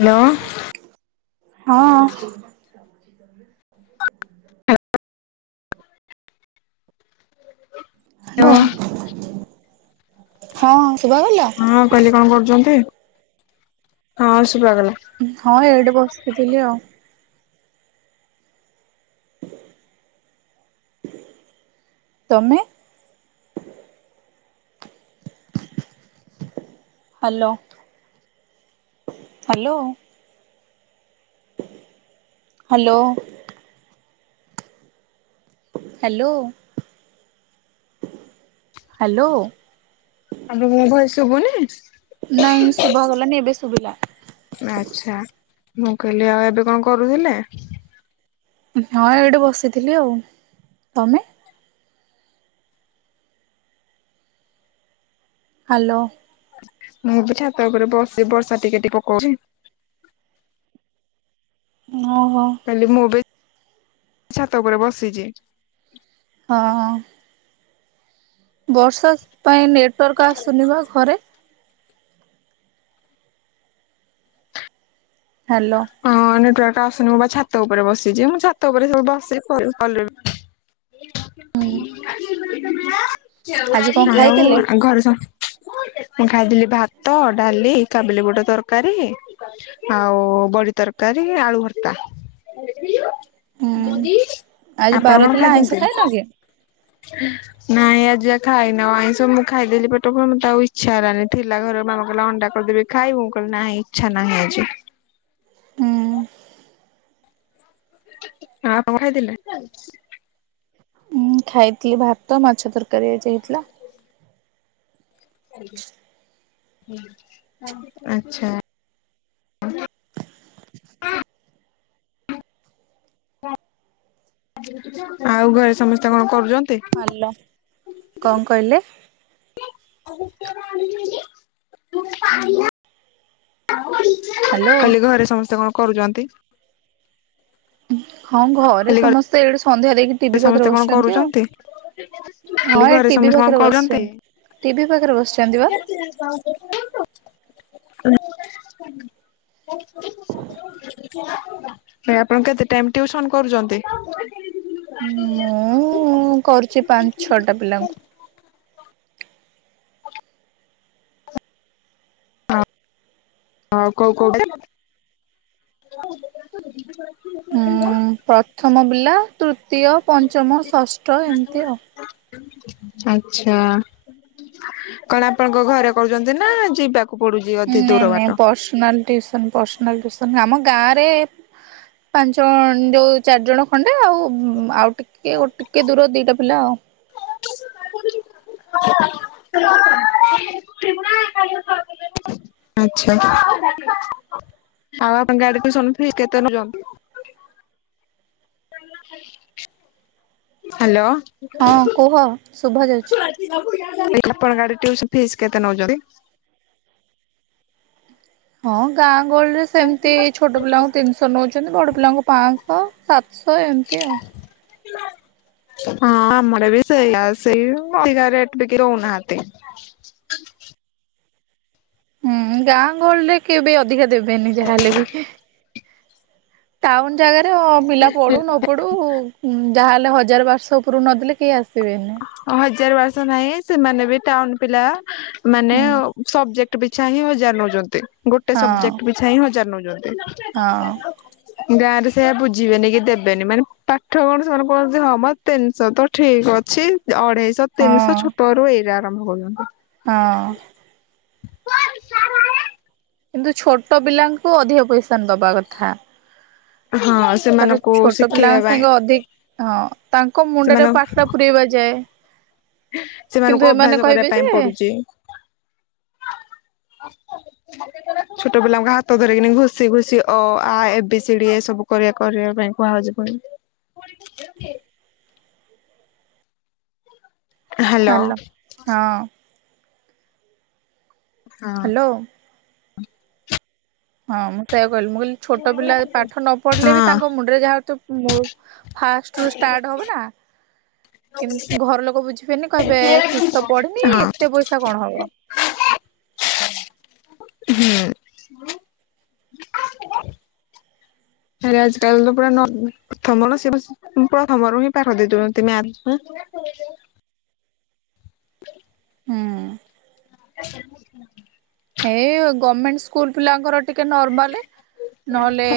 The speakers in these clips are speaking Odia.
ହ୍ୟାଲୋ ହଁ। ହ୍ୟାଲୋ ହଁ ଶୁଭାଗଲା ହଁ କହିଲି କଣ କରୁଛନ୍ତି ହଁ ଶୁଭାଗଲା। ହଁ ଏଇଠି ବସିଥିଲି ଆଉ। ତମେ। Hello hello. Hello. Hello. Hello. [unintelligible] ମୋ କଥା ଶୁଭୁନି ନାଇଁ ଶୁଭା ଗଲାନି ଏବେ ଶୁଭିଲା ଆଛା ମୁଁ କହିଲି ଆଉ ଏବେ କଣ କରୁଥିଲେ? ହଁ ଏଇଠି ବସିଥିଲି ଆଉ ତମେ ହ୍ୟାଲୋ। ମୁଁ ବି ଛାତ ଉପରେ ବସିିଚି ବର୍ଷା ଟିକେ ଟିକେ ପକଉଛିି। ହଉ ହଉ। ହେଲେ ମୁଁ ବି ଛାତ ଉପରେ ବସିଚି। ହଁ ହଁ। ବର୍ଷା ପାଇଁ ନେଟୱାର୍କ୍ ଆସୁନି ପା ଘରେ। ହାଲୋ ହଁ ନେଟୱାର୍କ ଟା ଆସୁନି ମୁଁ ବା ଛାତ ଉପରେ ବସିଛି ମୁଁ ଛାତ ଉପରେ ବସେ ସବୁ ଫୋ ହୁଁ [unintelligible] ଆଜି କଣ ଖାଇଥିଲେ? ଆଉ ଘରେ ସବୁ? ମୁଁ ଖାଇଥିଲି ଭାତ, ଡାଲି, କାବିଲି ବୁଟ ତରକାରୀ ଆଉ ବଡି ତରକାରୀ ଆଳୁ ଭର୍ତା। ହୁଁ ଆଜି ଆପଣ ବାର କଣ ଥିଲା ଆଇଁଷ ଖାଇଛନ୍ତି? ଖାଇନ କି? ନାଇଁ ଆ ଯା ଖାଇନ ଆଇଁଷ ମୁଁ ଖାଇଦେଲି ପେଟ ଫୁଲ ମତେ ଆଉ ଇଚ୍ଛା ହେଲାନି ଥିଲା ଘର ମାମା କହିଲା ଅଣ୍ଡା କରିଦେବି? ଖାଇବୁ ମୁଁ କହିଲି ନାହିଁ ଇଚ୍ଛା ନାହିଁ ଆଜି। ହୁଁ ଆପଣ କଣ ଖାଇଥିଲ? ମୁଁ ଖାଇଥିଲି ଭାତ ମାଛ ତରକାରୀ ଆଜି ହେଇଥିଲା। ଆଛା। ଆଉ ଘରେ ସମସ୍ତେ କଣ କରୁଚନ୍ତି? ହାଲୋ କଣ କହିଲେ? [unintelligible] ହ୍ୟାଲୋ କହିଲି ଘରେ ସମସ୍ତେ କଣ କରୁଚନ୍ତି? ହଁ ଘରେ ସମସ୍ତେ ଏଇଡେ ସନ୍ଧ୍ୟା ଦେଇକି ଟିଭି ପାଖରେ ସମସ୍ତେ କଣ ବସିଛନ୍ତି ଆଉ କରୁଛନ୍ତି? ହଁ କହିଲି ଏ ଘରେ ସମସ୍ତେ ଟିଭି କଣ ପାଖରେ କରୁଛନ୍ତି? ବସିଛନ୍ତି। ଟିଭି ପାଖରେ ବସିଛନ୍ତି ବା। [unintelligible] [unintelligible] ଆପଣ କେତେ ଟାଇମ ଟିଉସନ କରୁଚନ୍ତି? [unintelligible] ମୁଁ କରୁଛି ପାଞ୍ଚ ଛଅଟା ପିଲାଙ୍କୁ। ଓହଃ କଉ କଉ ପିଲା? [unintelligible] ପ୍ରଥମ ପିଲା, ତୃତୀୟ, ପଞ୍ଚମ, ଷଷ୍ଠ ଏମିତି ଆଉ ଆଚ୍ଛା। କଣ ଆପଣଙ୍କ ଘରେ କହୁଛନ୍ତି, ନା ଯିବା ନାଇଁ ନାଇଁ ପର୍ସନାଲ ଟିଉସନ ପାର୍ସନାଲ ଟିଉସନ ଆମ ଗାଁ ରେ ପାଞ୍ଚଣ ଯୋଉ ଚାରିଜଣ ଖଣ୍ଡେ ଆଉ ଆଉ ଟିକେ ଟିକେ ଦୂର ଦିଟା ପିଲା ଆଉ। [unintelligible] ଆଛା ଆଉ ଆପଣଙ୍କ ଗାଡି ଶୁଣୁ ଥିବେ କେତେ [unintelligible] ହାଲୋ। ହଁ କୁହ ଶୁଭା ଯାଉଛି। ଆପଣଙ୍କ ଆଡ଼େ ଟିଉସନ ଫିସ କେତେ ନଉଛନ୍ତି? ହଁ ଗାଁ ଗହଳିରେ ସେମିତି ଛୋଟ ପିଲାଙ୍କୁ ତିନିଶହ ନଉଛନ୍ତି, ବଡ ପିଲାଙ୍କୁ ପାଞ୍ଚଶହ, ସାତଶହ, ଏମିତି ଆଉ। [unintelligible] ହଁ ଆମ ଆଡେ ବି ସେଇଆ ସେଇ ଅଧିକା ରେଟ ବି କେହି ଦଉନାହାନ୍ତି। ହୁଁ ଗାଁ ଗହଳିରେ କିଏ ବି ଅଧିକା ଦେବେନି ଯାହାହେଲେ ବି ଟାଉନ ଜାଗାରେ ପିଲା ପଢୁ ନ ପଢୁ ଯାହାହେଲେ ହଜାର ଵାରଶହ ଉପର କୁ ନଦେଲେ କେହି ଆସିବେନି। ହଜାର ବରଶହ ନାହିଁ, ସେମାନେ ବି ଟାଉନ ପିଲା ମାନେ ହୁଁ ସବଜେକଟ ପିଛା ହିଁ ହଜାର ନଉଛନ୍ତି, ଗୋଟେ ହଁ ସବଜେକ୍ଟ ପିଛା ହିଁ ହଜାର ନଉଛନ୍ତି। ହଁ। [unintelligible] ଗାଁ ରେ ସେୟା ବୁଝିବେନି, କି ଦେବେନି ମାନେ ପାଠ କଣ ସେମାନେ କଣ ହଁ ମ ତିନି ଶହ ତ ଠିକ ଅ ଛି ଅଢେଇଶହ ତିନିଶହ ହଁ। ଛୋଟ ରୁ ଏଇରା ଆରମ୍ଭ କରୁଛନ୍ତି। ହଁ। [unintelligible] କିନ୍ତୁ ଛୋଟ ପିଲାଙ୍କୁ ଅଧିକ ପଇସା ଦେବା କଥା। ହଁ। ତାର ସେମାନଙ୍କୁ ଛୋଟ ଶିଖେଇବା ପିଲାଙ୍କ ପାଇଁ ସାଙ୍ଗେ ଅଧିକ ହଁ ତାଙ୍କ ମୁଣ୍ଡରେ ସେମାନ ପାଠଟା ପୁୁରଇବା ଯାଏ। କିନ୍ତୁ ସେମାନଙ୍କୁ ଏମାନେ ଅଭ୍ୟାସ କରିବା କହିବେ ଯେ ପାଇଁ ପଡୁଛି। [unintelligible] ଛୋଟ ପିଲାଙ୍କ ହାତ ଧରିକିନି ଘୁଷି ଘୁଷ ଅ, ଆ, ଏବେ, ସିଡି, ଏ ସବୁ କରିବା କରିବା ପାଇଁ କୁହାହଉଚି। [unintelligible] ହ୍ୟାଲୋ ହଁ। ହଁ। ହ୍ୟାଲୋ। ହଁ ମୁଁ ସେଇୟ କହିଲି ମୁଁ କହିଲି ଛୋଟ ପିଲା ପାଠ ନ ପଢିଲେ ବି ତାଙ୍କ ମୁ ମୁଣ୍ଡରେ ଜାହତୁ ଫାର୍ଷ୍ଟ ରୁ ଷ୍ଟାର୍ଟ ହବ ନାଁ। କିନ୍ତ ଘର ଲୋକ ବୁଝିବେନି କହିବେ କିଛି ତ ପଢିନି ହଁ ଏତେ ପଇସା କଣ ହବ। ହୁଁ। ଫରେ ଆଜି କାଲ ତ ପୁରା [unintelligible] ପ୍ରଥମରୁ ହିଁ ପାଠ ଦେଇଦୋଉଛନ୍ତି, ମ୍ୟାଥ। ହୁଁ ଏଇ ଗମେଣ୍ଟ ସ୍କୁଲ ପିଲାଙ୍କର ଟିକେ ନର୍ମାଲ, ନହଲେ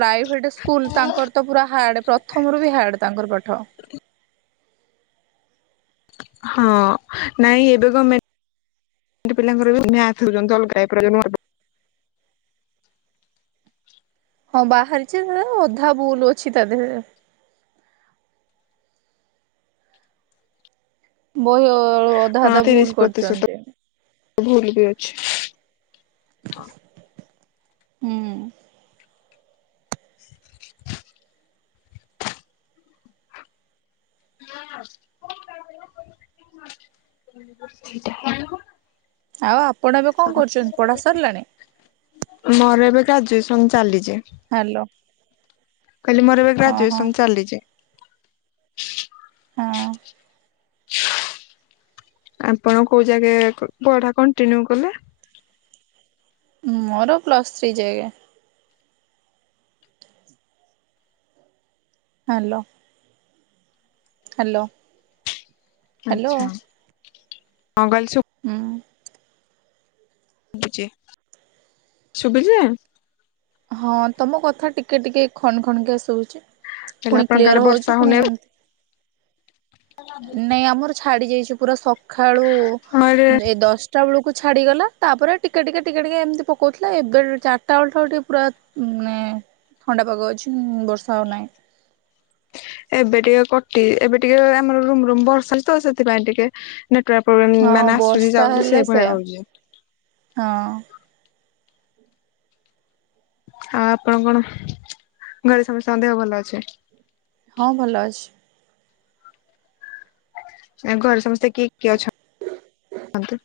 ପ୍ରାଇଭେଟ ସ୍କୁଲ ତାଙ୍କର ତ ପୁରା ହାର୍ଡ଼ ପ୍ରଥମରୁ ବି ହାର୍ଡ଼ ତାଙ୍କର ପାଠ। ହଁ ନାଇଁ ଏବେ ଗମେ ମେଣ୍ଟ ପିଲାଙ୍କର ବି ମ୍ୟାଥ ଦଉଛନ୍ତି ଅଲଗା [unintelligible] ହଁ ବାହାରିଛି ଅଧା ବୁଲ ଅଛି ତା ଦେହରେ। ବହି ଅଧା ହଁ ଅଧା ତିରିଶ ଭୁଲ ପ୍ରତିଶତ କରୁଛନ୍ତି। ଭୁଲ ବି ଅଛି। ହୁଁ। [unintelligible] [unintelligible] ଆଉ ଆପଣ ଏବେ କଣ କରୁଛନ୍ତି, ପଢା ସରିଲାଣି? ମୋର ଏବେ ଗ୍ରାଜୁଏସନ ଚାଲିଛି। ହାଲୋ। କଇଲି ମୋର ଏବେ ଗ୍ରାଜୁଏସନ ଚାଲିଛି। ହଁ। ଆପଣ କୋଉ ଜାଗେ ପଢା କଣ୍ଟିନ୍ୟୁ କଲେ? ମୋର ପ୍ଲସ୍ ଥ୍ରୀ ଯାଏକେ। ହାଲୋ। ହ୍ୟାଲୋ। ହ୍ୟାଲୋ ଆଛା କଣ କହିଲେ ଶୁବ୍ ହୁଁ। [unintelligible] ଶୁଭୁଚି? ହଁ ତମ କଥା ଟିକେ ଟିକେ ଖଣ୍ଡ ଖଣ୍ଡକେ ଶୁଭୁଛି ହେଲେ ପୁଣି ଆପଣଙ୍କ ଆଡେ କ୍ଲିଅର ବର୍ଷା ହଉଛି ହଉନି ପୁଣି ଏବେ? ଏମିତି ନାଇଁ ଆମର ଛାଡି ଯାଇଛି ପୁରା ସଖାଳୁ ଆମ ଆଡ଼େ ଏ ଦଶଟା ବେଳକୁ ଛାଡ଼ିଗଲା ତାପରେ ଟିକେ ଟିକେ ଟିକେ ଟିକେ ଏମିତି ପକଉଥିଲା ଏବେ ଚାରିଟା ବେଳଠାରୁ ଟିକେ ପୁରା [inaudible] ଥଣ୍ଡାପାଗ ଅଛି ଉଁ ବର୍ଷା ଆଉ ନାଇଁ। ଏବେ ଟିକେ କଟି ଏବେ ଟିକେ ଆମର ରୁମ ରୁମ ବର୍ଷା ହଉଛି ତ ସେଥିପାଇଁ ଟିକେ ନେଟୱାର୍କ ପ୍ରୋବ୍ଲେମ୍ ହଁ ମାନେ ଆସୁଛି ବର୍ଷା ଯାଉଚି ହେଲେ ସେଇଭଳିଆ ସେୟା ହଉଛି। ହଁ। ଆଉ ଆପଣ କଣ, ଘରେ ସମସ୍ତଙ୍କ ଦେହ ଭଲ ଅଛି? ହଁ ଭଲ ଅଛି। ଆଉ ଘରେ ସମସ୍ତେ କିଏ କିଏ ଅଛନ୍ତି?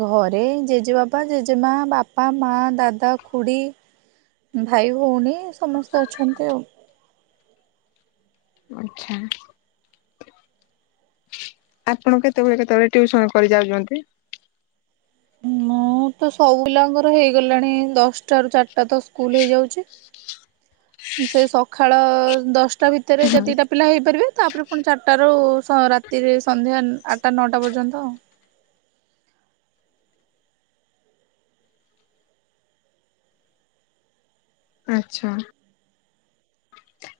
ଘରେ ଜେଜେବାପା, ଜେଜେମା, ବାପା, ମା, ଦାଦା ଖୁଡ଼ି ଭାଇ ଭଉଣୀ ସମସ୍ତେ ଅଛନ୍ତି ଆଉ। ଆଛା। ଆପଣ କେତେବେଳେ କେତେବେଳେ ଟ୍ୟୁସନ କରି ଯାଉଛନ୍ତି? ମୁଁ ତ ସବୁ ପିଲାଙ୍କର ହେଇଗଲାଣି ଦଶଟା ରୁ ଚାରିଟା ତ ସ୍କୁଲ ହେଇଯାଉଛି ସେ ସଖାଳ ଦଶଟା ଭିତରେ ଯେତିକିଟା ପିଲା ହେଇପାରିବେ ତାପରେ ପୁଣି ଚାରିଟାରୁ ସ ରାତିରେ ସନ୍ଧ୍ୟା ଆଠଟା ନଅଟା ପର୍ଯ୍ୟନ୍ତ ଆଉ। ଆଛା।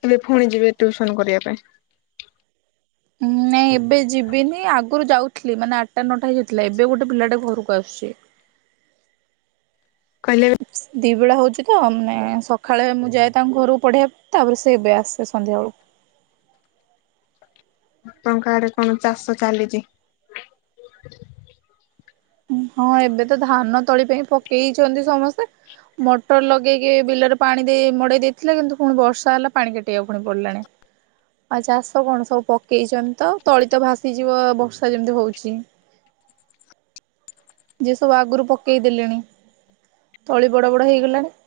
ଏବେ ଫୁଣି ଯିବେ ଟ୍ୟୁସନ କରିବା ପାଇଁ? ଉଁ ନାଇଁ ଏବେ ଯିବିନି ଆଗରୁ ଯାଉ ଥିଲି ମାନେ ଆଠଟା ନଅଟା ହେଇ ଯାଉଥିଲା ଏବେ ଗୋଟେ ପିଲାଟା ଘରକୁ ଆସୁଛି। କହିଲେ ଦି ବେଳା ହଉଛି ତ ମାନେ ସଖାଳେ ମୁଁ ଯାଏ ତାଙ୍କ ଘରକୁ ପଢ଼େଇବା ତାପରେ ସେ ଏବେ ଆସେ ସନ୍ଧ୍ୟାବେଳକୁ। ଆପଣଙ୍କ ଆଡେ କଣ ଚାଷ ଚାଲିଛି? ହଁ ଏବେ ତ ଧାନ ତଳି ପାଇଁ ପକେଇଛନ୍ତି ସମସ୍ତେ ମଟର ଲଗେଇକି ଏଇ ବିଲରେ ପାଣି ଦେଇ ମଡ଼େଇ ଦେଇଥିଲେ କିନ୍ତୁ ପୁଣି ବର୍ଷା ହେଲା ପାଣି କାଟେଇବାକୁ ପୁଣି ପଡ଼ିଲାଣି। ଆଉ ଚାଷ କଣ ସବୁ ପକେଇଛନ୍ତି ତ ତଳି ତ ଭାସିଯିବ ବର୍ଷା ଯେମିତି ହଉଛି। ଯିଏ ସବୁ ଆଗରୁ ପକେଇ ଦେଲେଣି ତଳି ବଡ ବଡ ହେଇଗଲାଣି।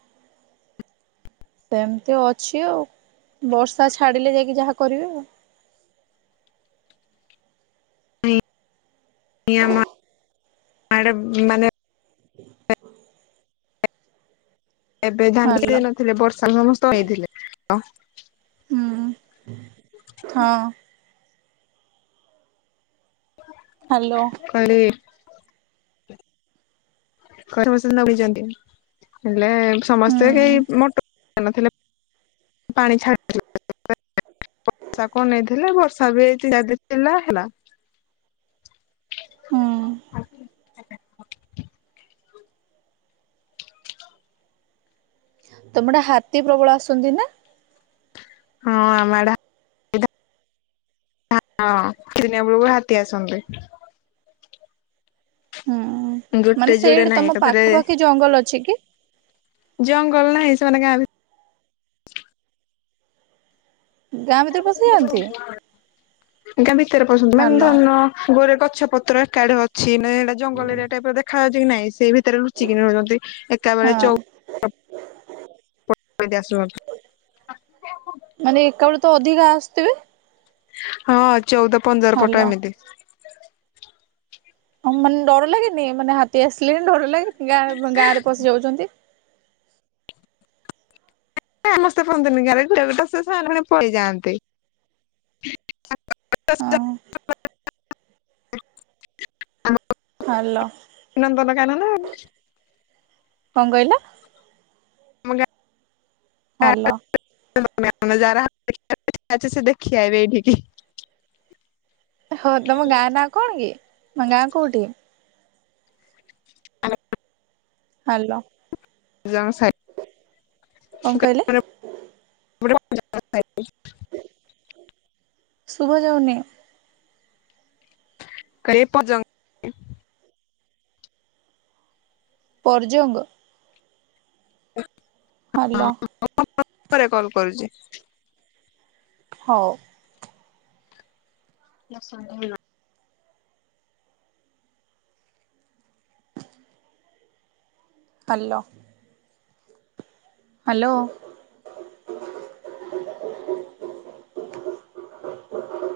ସେମିତି ଅଛି ଆଉ ବର୍ଷା ଛାଡ଼ିଲେ ଯାଇକି ଯାହା କରିବେ ଆଉ। [unintelligible] ଆଡ଼େ ମାନେ [inaudible] ଏବେ ଧାନ [unintelligible] ହାଲୋ ଦେଇ ନଥିଲେ ବର୍ଷାକୁ ସମସ୍ତେ ଅନେଇଥିଲେ ତ ହୁଁ ହଁ। ହ୍ୟାଲୋ। କହିଲି [unintelligible] ହେଲେ ହୁଁ ସମସ୍ତେ କେହି ମୋଟ ନଥିଲେ [unintelligible] ପାଣି ଛାଡ଼ି ବର୍ଷା କୁ ଅନେଇଥିଲେ ବର୍ଷା ବି ହେଇଥିଲା ହେଲା। ହଁ। [inaudible] ତମେ ଆଡେ ହାତୀ ପ୍ରବଳ ଆସନ୍ତି ନା? ହଁ ଆମ ଆଡେ ହା ହଁ ଦିନ ବେଳକୁ ହାତୀ ଆସନ୍ତି। ହୁଁ ଗୋଟେ ମାନେ ଯୋଡେ ସେଇଠି ନାହିଁ ତମ ଏକାଥରେ ପାଖାପାଖି ଜଙ୍ଗଲ ଅଛି କି? ଜଙ୍ଗଲ ନାହିଁ ସେମାନେ ଗାଁ ଭି ଗାଁ ଭିତରେ ପଶିଯାଆନ୍ତି [unintelligible] ଆଜ୍ଞା ଭିତରେ ପସନ୍ତି ମାନେ ହାଲୋ ଧନ ଗୋରେ ଗଛ ପତ୍ର ଏକାଠି ଅଛି ନା ଏଇଟା ଜଙ୍ଗଲ ଏରିଆ ଟାଇପ୍ ର ଦେଖାଯାଉଚି କି ନାଇଁ ସେ ଭି ରେ ଲୁଚିକିନ ରଉଛନ୍ତି ହଁ ଚଉ [unintelligible] ମାନେ ଏକା ବଳେ ତ ଅଧିକା ଆସୁଥିବେ? ହଁ ଚଉଦ ପନ୍ଦର ପଟ ହାଲୋ। ଏମିତି। ହଁ ମାନେ ଡର ଲାଗେନି ମାନେ ହାତୀ ଆସିଲେ ଡର ଲାଗେନି ଗାଁ ଗାଁରେ ପଶି ଯାଉଛନ୍ତି। ସମସ୍ତେ ରୁହନ୍ତିନି ଗାଁ ରେ ସେ ସାର ମାନେ ପଳେଇଯାଆନ୍ତି। ହଁ [unintelligible] ହ୍ୟାଲୋ ନନ୍ଦନକାନନ କଣ କହିଲେ? [unintelligible] ହାଲୋ [unintelligible] ଦେଖି ଆଇବେ ଏଠିକି ହଉ ତମ ଗାଁ ନାଁ କଣ କି ତମ ଗାଁ କୋଉଠି? ହାଲୋ। ଜଙ୍ଗଲ ସାଇ କଣ କହିଲେ? ବ [inaudible] ଶୁଭା ଯାଉନି। କେ ପର୍ଜନ୍ତ। ପରଜଙ୍ଗ? ହେଲୋ। ମୁଁ ପରେ କଲ କରୁଚି। ହଉ। ନା ସହେ ନ। ହେଲୋ। ହେଲୋ।